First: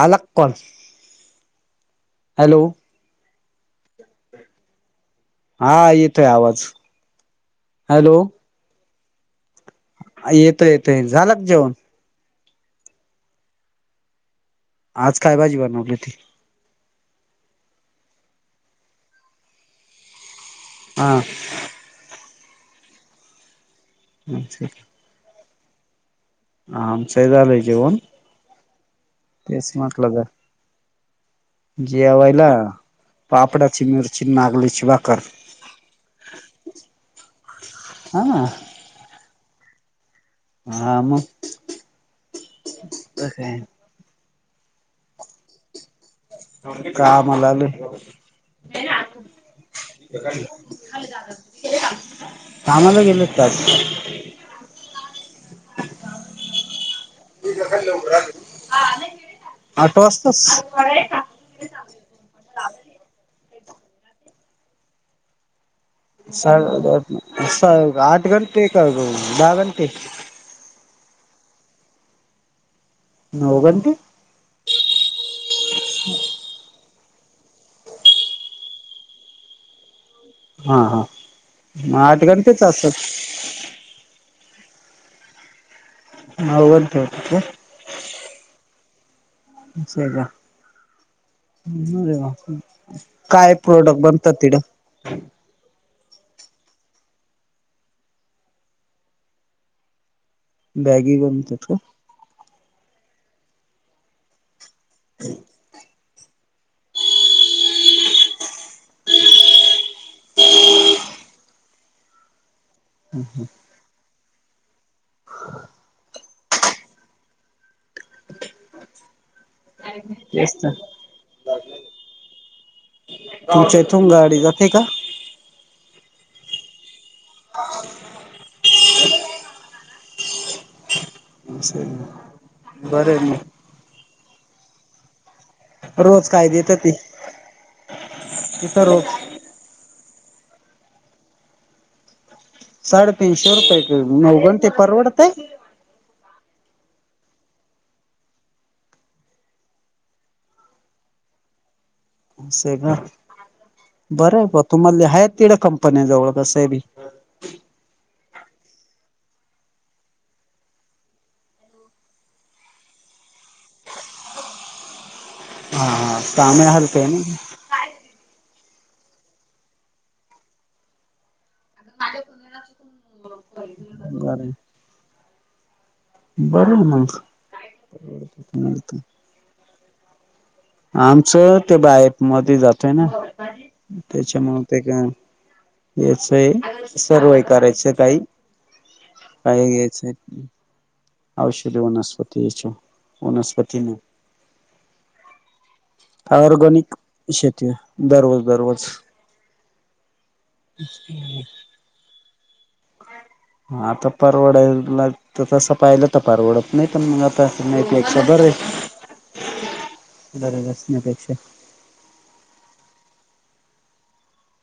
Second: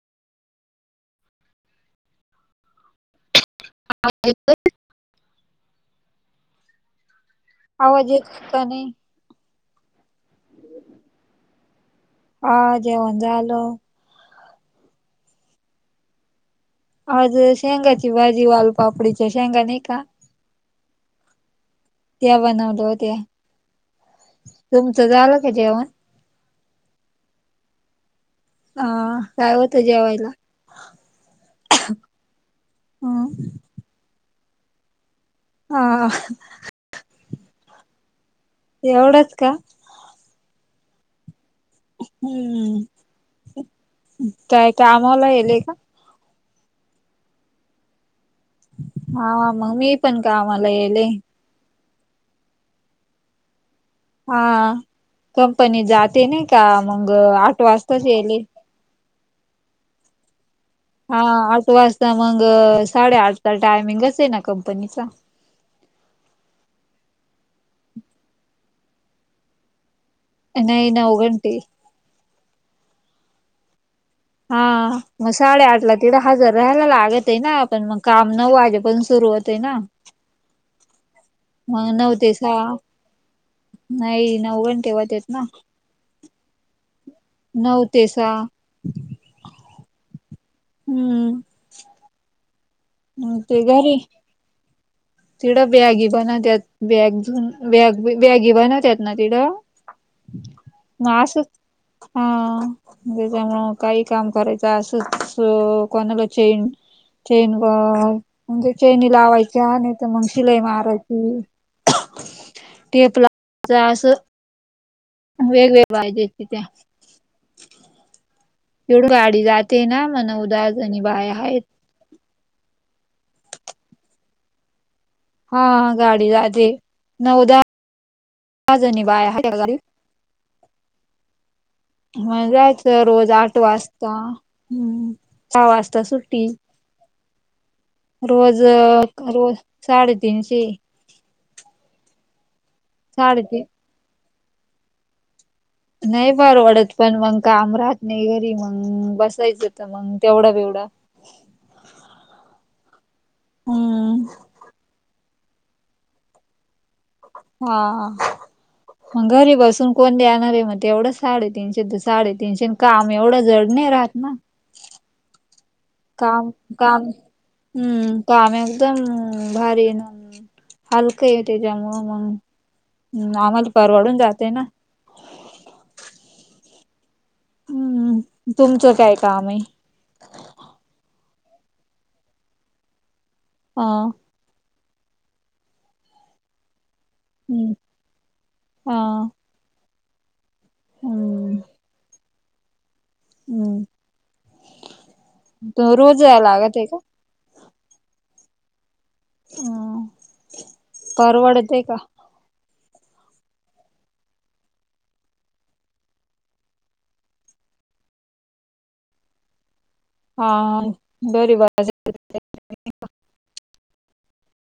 आला कण हॅलो. हा. हा येतोय आवाज हॅलो. का नाही? येत येतंय झाला जेवण. हा जेवण झालं. आज काय भाजी बनवली ती. आज शेंगाची भाजी, वाल पापडीच्या शेंगा नाही का. हा. ते बनवतो ते. ह ठीक आहे [unintelligible] तुमचं झालं का जेवण? हा आमच झाल जेवण. ह काय तेच होतं म्हटलं जेवायला? जरा जेवायला ह पापडाची मिरची, नागलीची बाकर. हा. हा. एवढंच का. हा मग. हम्म. काय काय का कामाला गेलय का. कामाला गेलतो. हा, हा मग मी पण कामाला येले. कामला गेले का आज. हा कंपनी जाते नाही का. मग आठ वाजताच येले. आठ वाजताच. हा आठ वाजता मग, साडेआठचा टायमिंगच आहे ना कंपनीचा. आठ घंटे का ग, दहा घंटे. नाही नऊ घंटे. नऊ घंटे. हा. मग साडेआठ ला, तिढं हजार राहायला लागत आहे ना, पण मग काम नऊ वाजे पर्यंत सुरु होत आहे ना. हा, हा मग नऊ आठ ते सहा घंटेच असल. नाही नऊ घंटे होतेत ना. नऊ घंटे होतात काय. नऊ ते सहा. आहे हम्म का, काय प्रोडक्ट बन बनतं तिकडं. तिकडं बॅगी बनवतात, बॅग झूम, बॅगी बनतत ना तिकडं. बॅगी ना असच बनतात का हा जेच्यामूळ. काही काम करायचं, असंच कोणाला चेन-चेन व म्हणजे चैनी लावायच्या, आणि तर मग शिलाई मारायची. ते आपला असं वेगवेगळे बाय तिथे. इकडून गाडी जाते ना, म नऊ तेच दहा तर जणी बाया आहेत. तुमच्या इथून गाडी जाते का? हा गाडीे जाते, नऊ-दहा. दहा जणी बाया हाईत त्या गाडीत. असं आहे का? म जायचं बरं आहे रोज आठ मग वाजता हम्म. सहा वाजता रोज सुट्टी काय देतं ती रोज. रोज साडे तीनशे. साडेतीनशे साडेतीन रुपये नऊ घंटे परवडतय. नाही परवडत पण मग काम राहत नाही, घरी मग बसायचं तर का. मंग तेवढा बेवढा असय का? हम्म बरय बुवा, तुम्हाले हाय तिड कंपन्याजवळ बसय बी हा हा मंग घरी बसून कोण देणारे, मग तेवढं साडे तीनशे तर साडे तीनशे काम एवढं जड नाही राहत ना? हा हा, काम कामही हलक काम आहे नय का हम्म, काम एकदम भारी हे ना. हलकं ये, त्याच्यामुळं मग आम्हाला परवडून जातय ना. बरय मंग हम्म, तुमचं काय काम आहे? आमचं ते बाहेप मध्ये जातोय ना. हा त्यामुळ, ते काम याच आहे सर्वाय हम्म करायचय काही, अ काही घ्यायचंय. हम्म औषधी वनस्पती याच्या, वनस्पती हम्म नाही. त रोज जाय लागत आहे ऑरगनिक का? शेती आहे, दररोज-दररोज. हम्म, परवडतय का? आता परवडायला त तसं पाहिला तर परवडत नाही पण मंग आता नाहीपेक्षा बरय. हा, घरी बस [unintelligible]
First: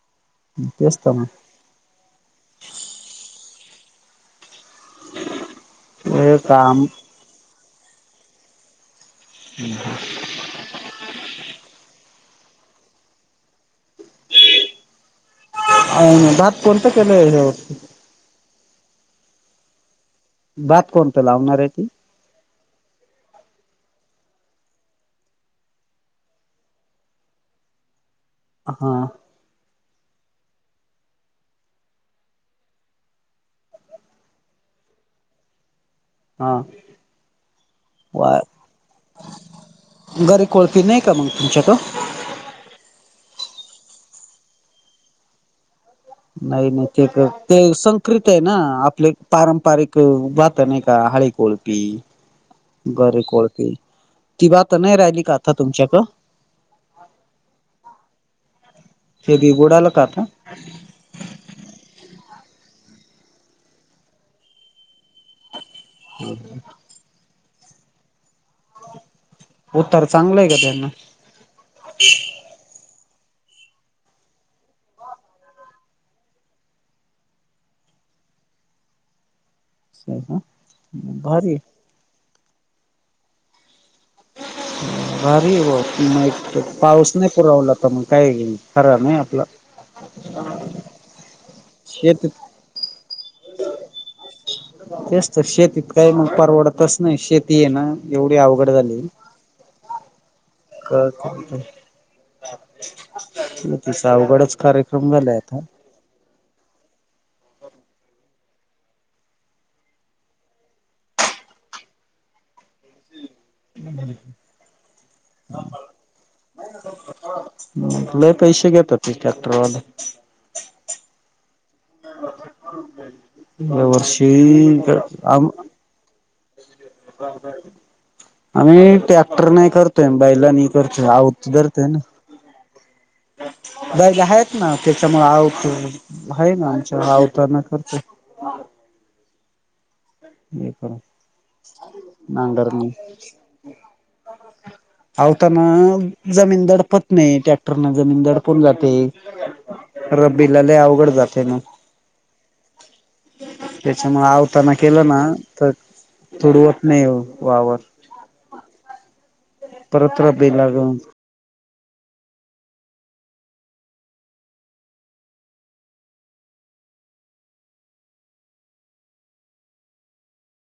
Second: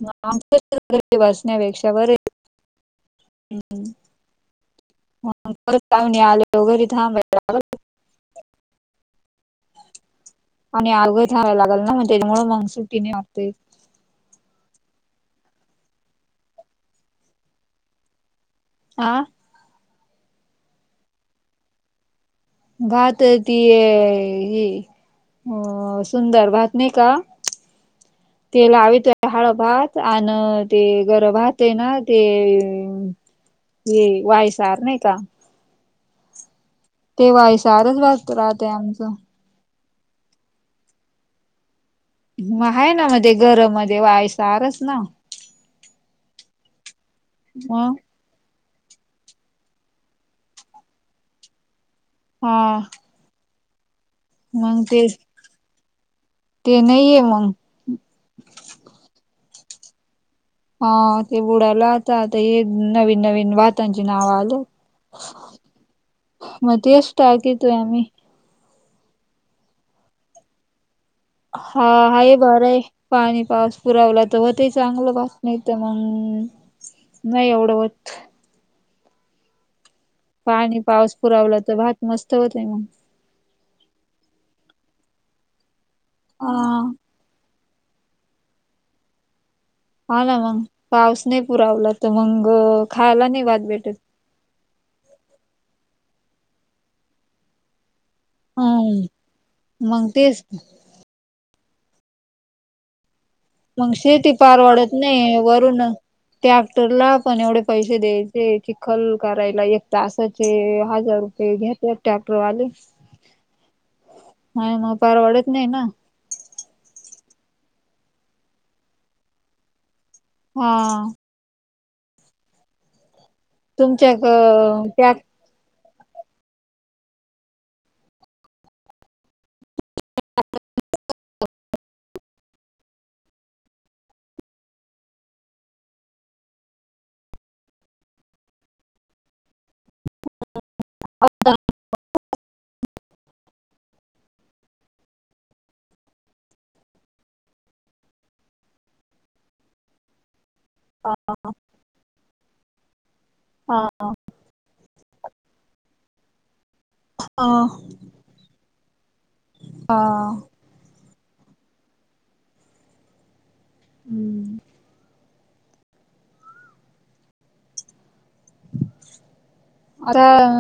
म आमचं तेच तर [inaudible] मग नाही पेक्षा बरय हम्म, परत पावणे हे आले तर काम घरी थांबाय लागलं. हम्म ह आणि [unintelligible] थांबाय लागल ना मग त्याच्यामुळ मंग सुट्टी नाय मागता येत. अन भात कोणतं केलंय ह्या आ भात कोणत लावणार आहे ती? भात ती य हे हो सुंदर भात नाही का, ते हा लावीतोय हाळ भात अन ते घर भात हे ना ते ये वायसार नाही का हा ते वायसारच भात राहतय आमचं. घरी कोळपी नाही का मंग तुमच्याक? म आहे ना मध्ये घरमध्ये वायसारच ना. नाही नाही ते क, ते मग संक्रित ते ना आपले पारंपरिक अ भातं नाही का हळे कोळपी. हा गरे कोळपी, ती भातं मग नाही ते राहिली का आता तुमच्या क? ते नाहीये मंग ते बी बुडाल का आता? हा ते बुडाल आता, आता हे नवीन-नवीन भातांची नाव आलेत. [inaudible] मध्येष्ट ट्रॅक येतो आहे आमी उत्तर चांगलं आहे का त्यांना. हा आहे बरं आहे. पाणी पाऊस पुरवला तर हो ते चांगलं पास मित मग नाही एवढं होत. असं आहे का? पाणी पाऊस भारी पुरावला त भात मस्त होतंय मग. भारी वो हा. पाऊस नाही पुरावला तं मग कायी खरं नाही आपलं. हाना मंग पाऊस नही पुरा वला तर शेतीत मंग खायला नाही भात भेटत. तेच तर शेतीत काय नही परवडतच नाही शेती ये ना एवडी अवघड झाली. हम्म मग तेच [unintelligible] मंग शेतीचा शेती अवघडच पारवडत कार्यक्रम झालाय नाही आता. वरूनं टॅक्टरला पण एवढे पैसे द्यायचे चिखल करायला एक तासाचे हजार रुपये घ्या ते ट्रॅक्टरवाले आणि मग परवडत नाही ना सांभाळून लई पैसे घेतात ते ट्रॅक्टरवले. हा. तुमच्या यावर्षी त्या आ आम्ही ट्रॅक्टर नाही करतोय बैलानी करतोय आऊत धरतंय ना. बैलं आहेत ना त्याच्यामुळे आउत आहे ना आमच्या आवतानं करतोय. [inaudible] हे करु नांगराण आवतानं जमीन दडपत नाही ट्रॅक्टर नं जमीन दडपुन जाते. [inaudible] रब्बीला लई अवघड हा जातंय मंग हा त्याच्यामुलं आवतानं केलं ना तर तुडवत नाही हा वावर. हा. परत रब्बीला लाग हम्म आरं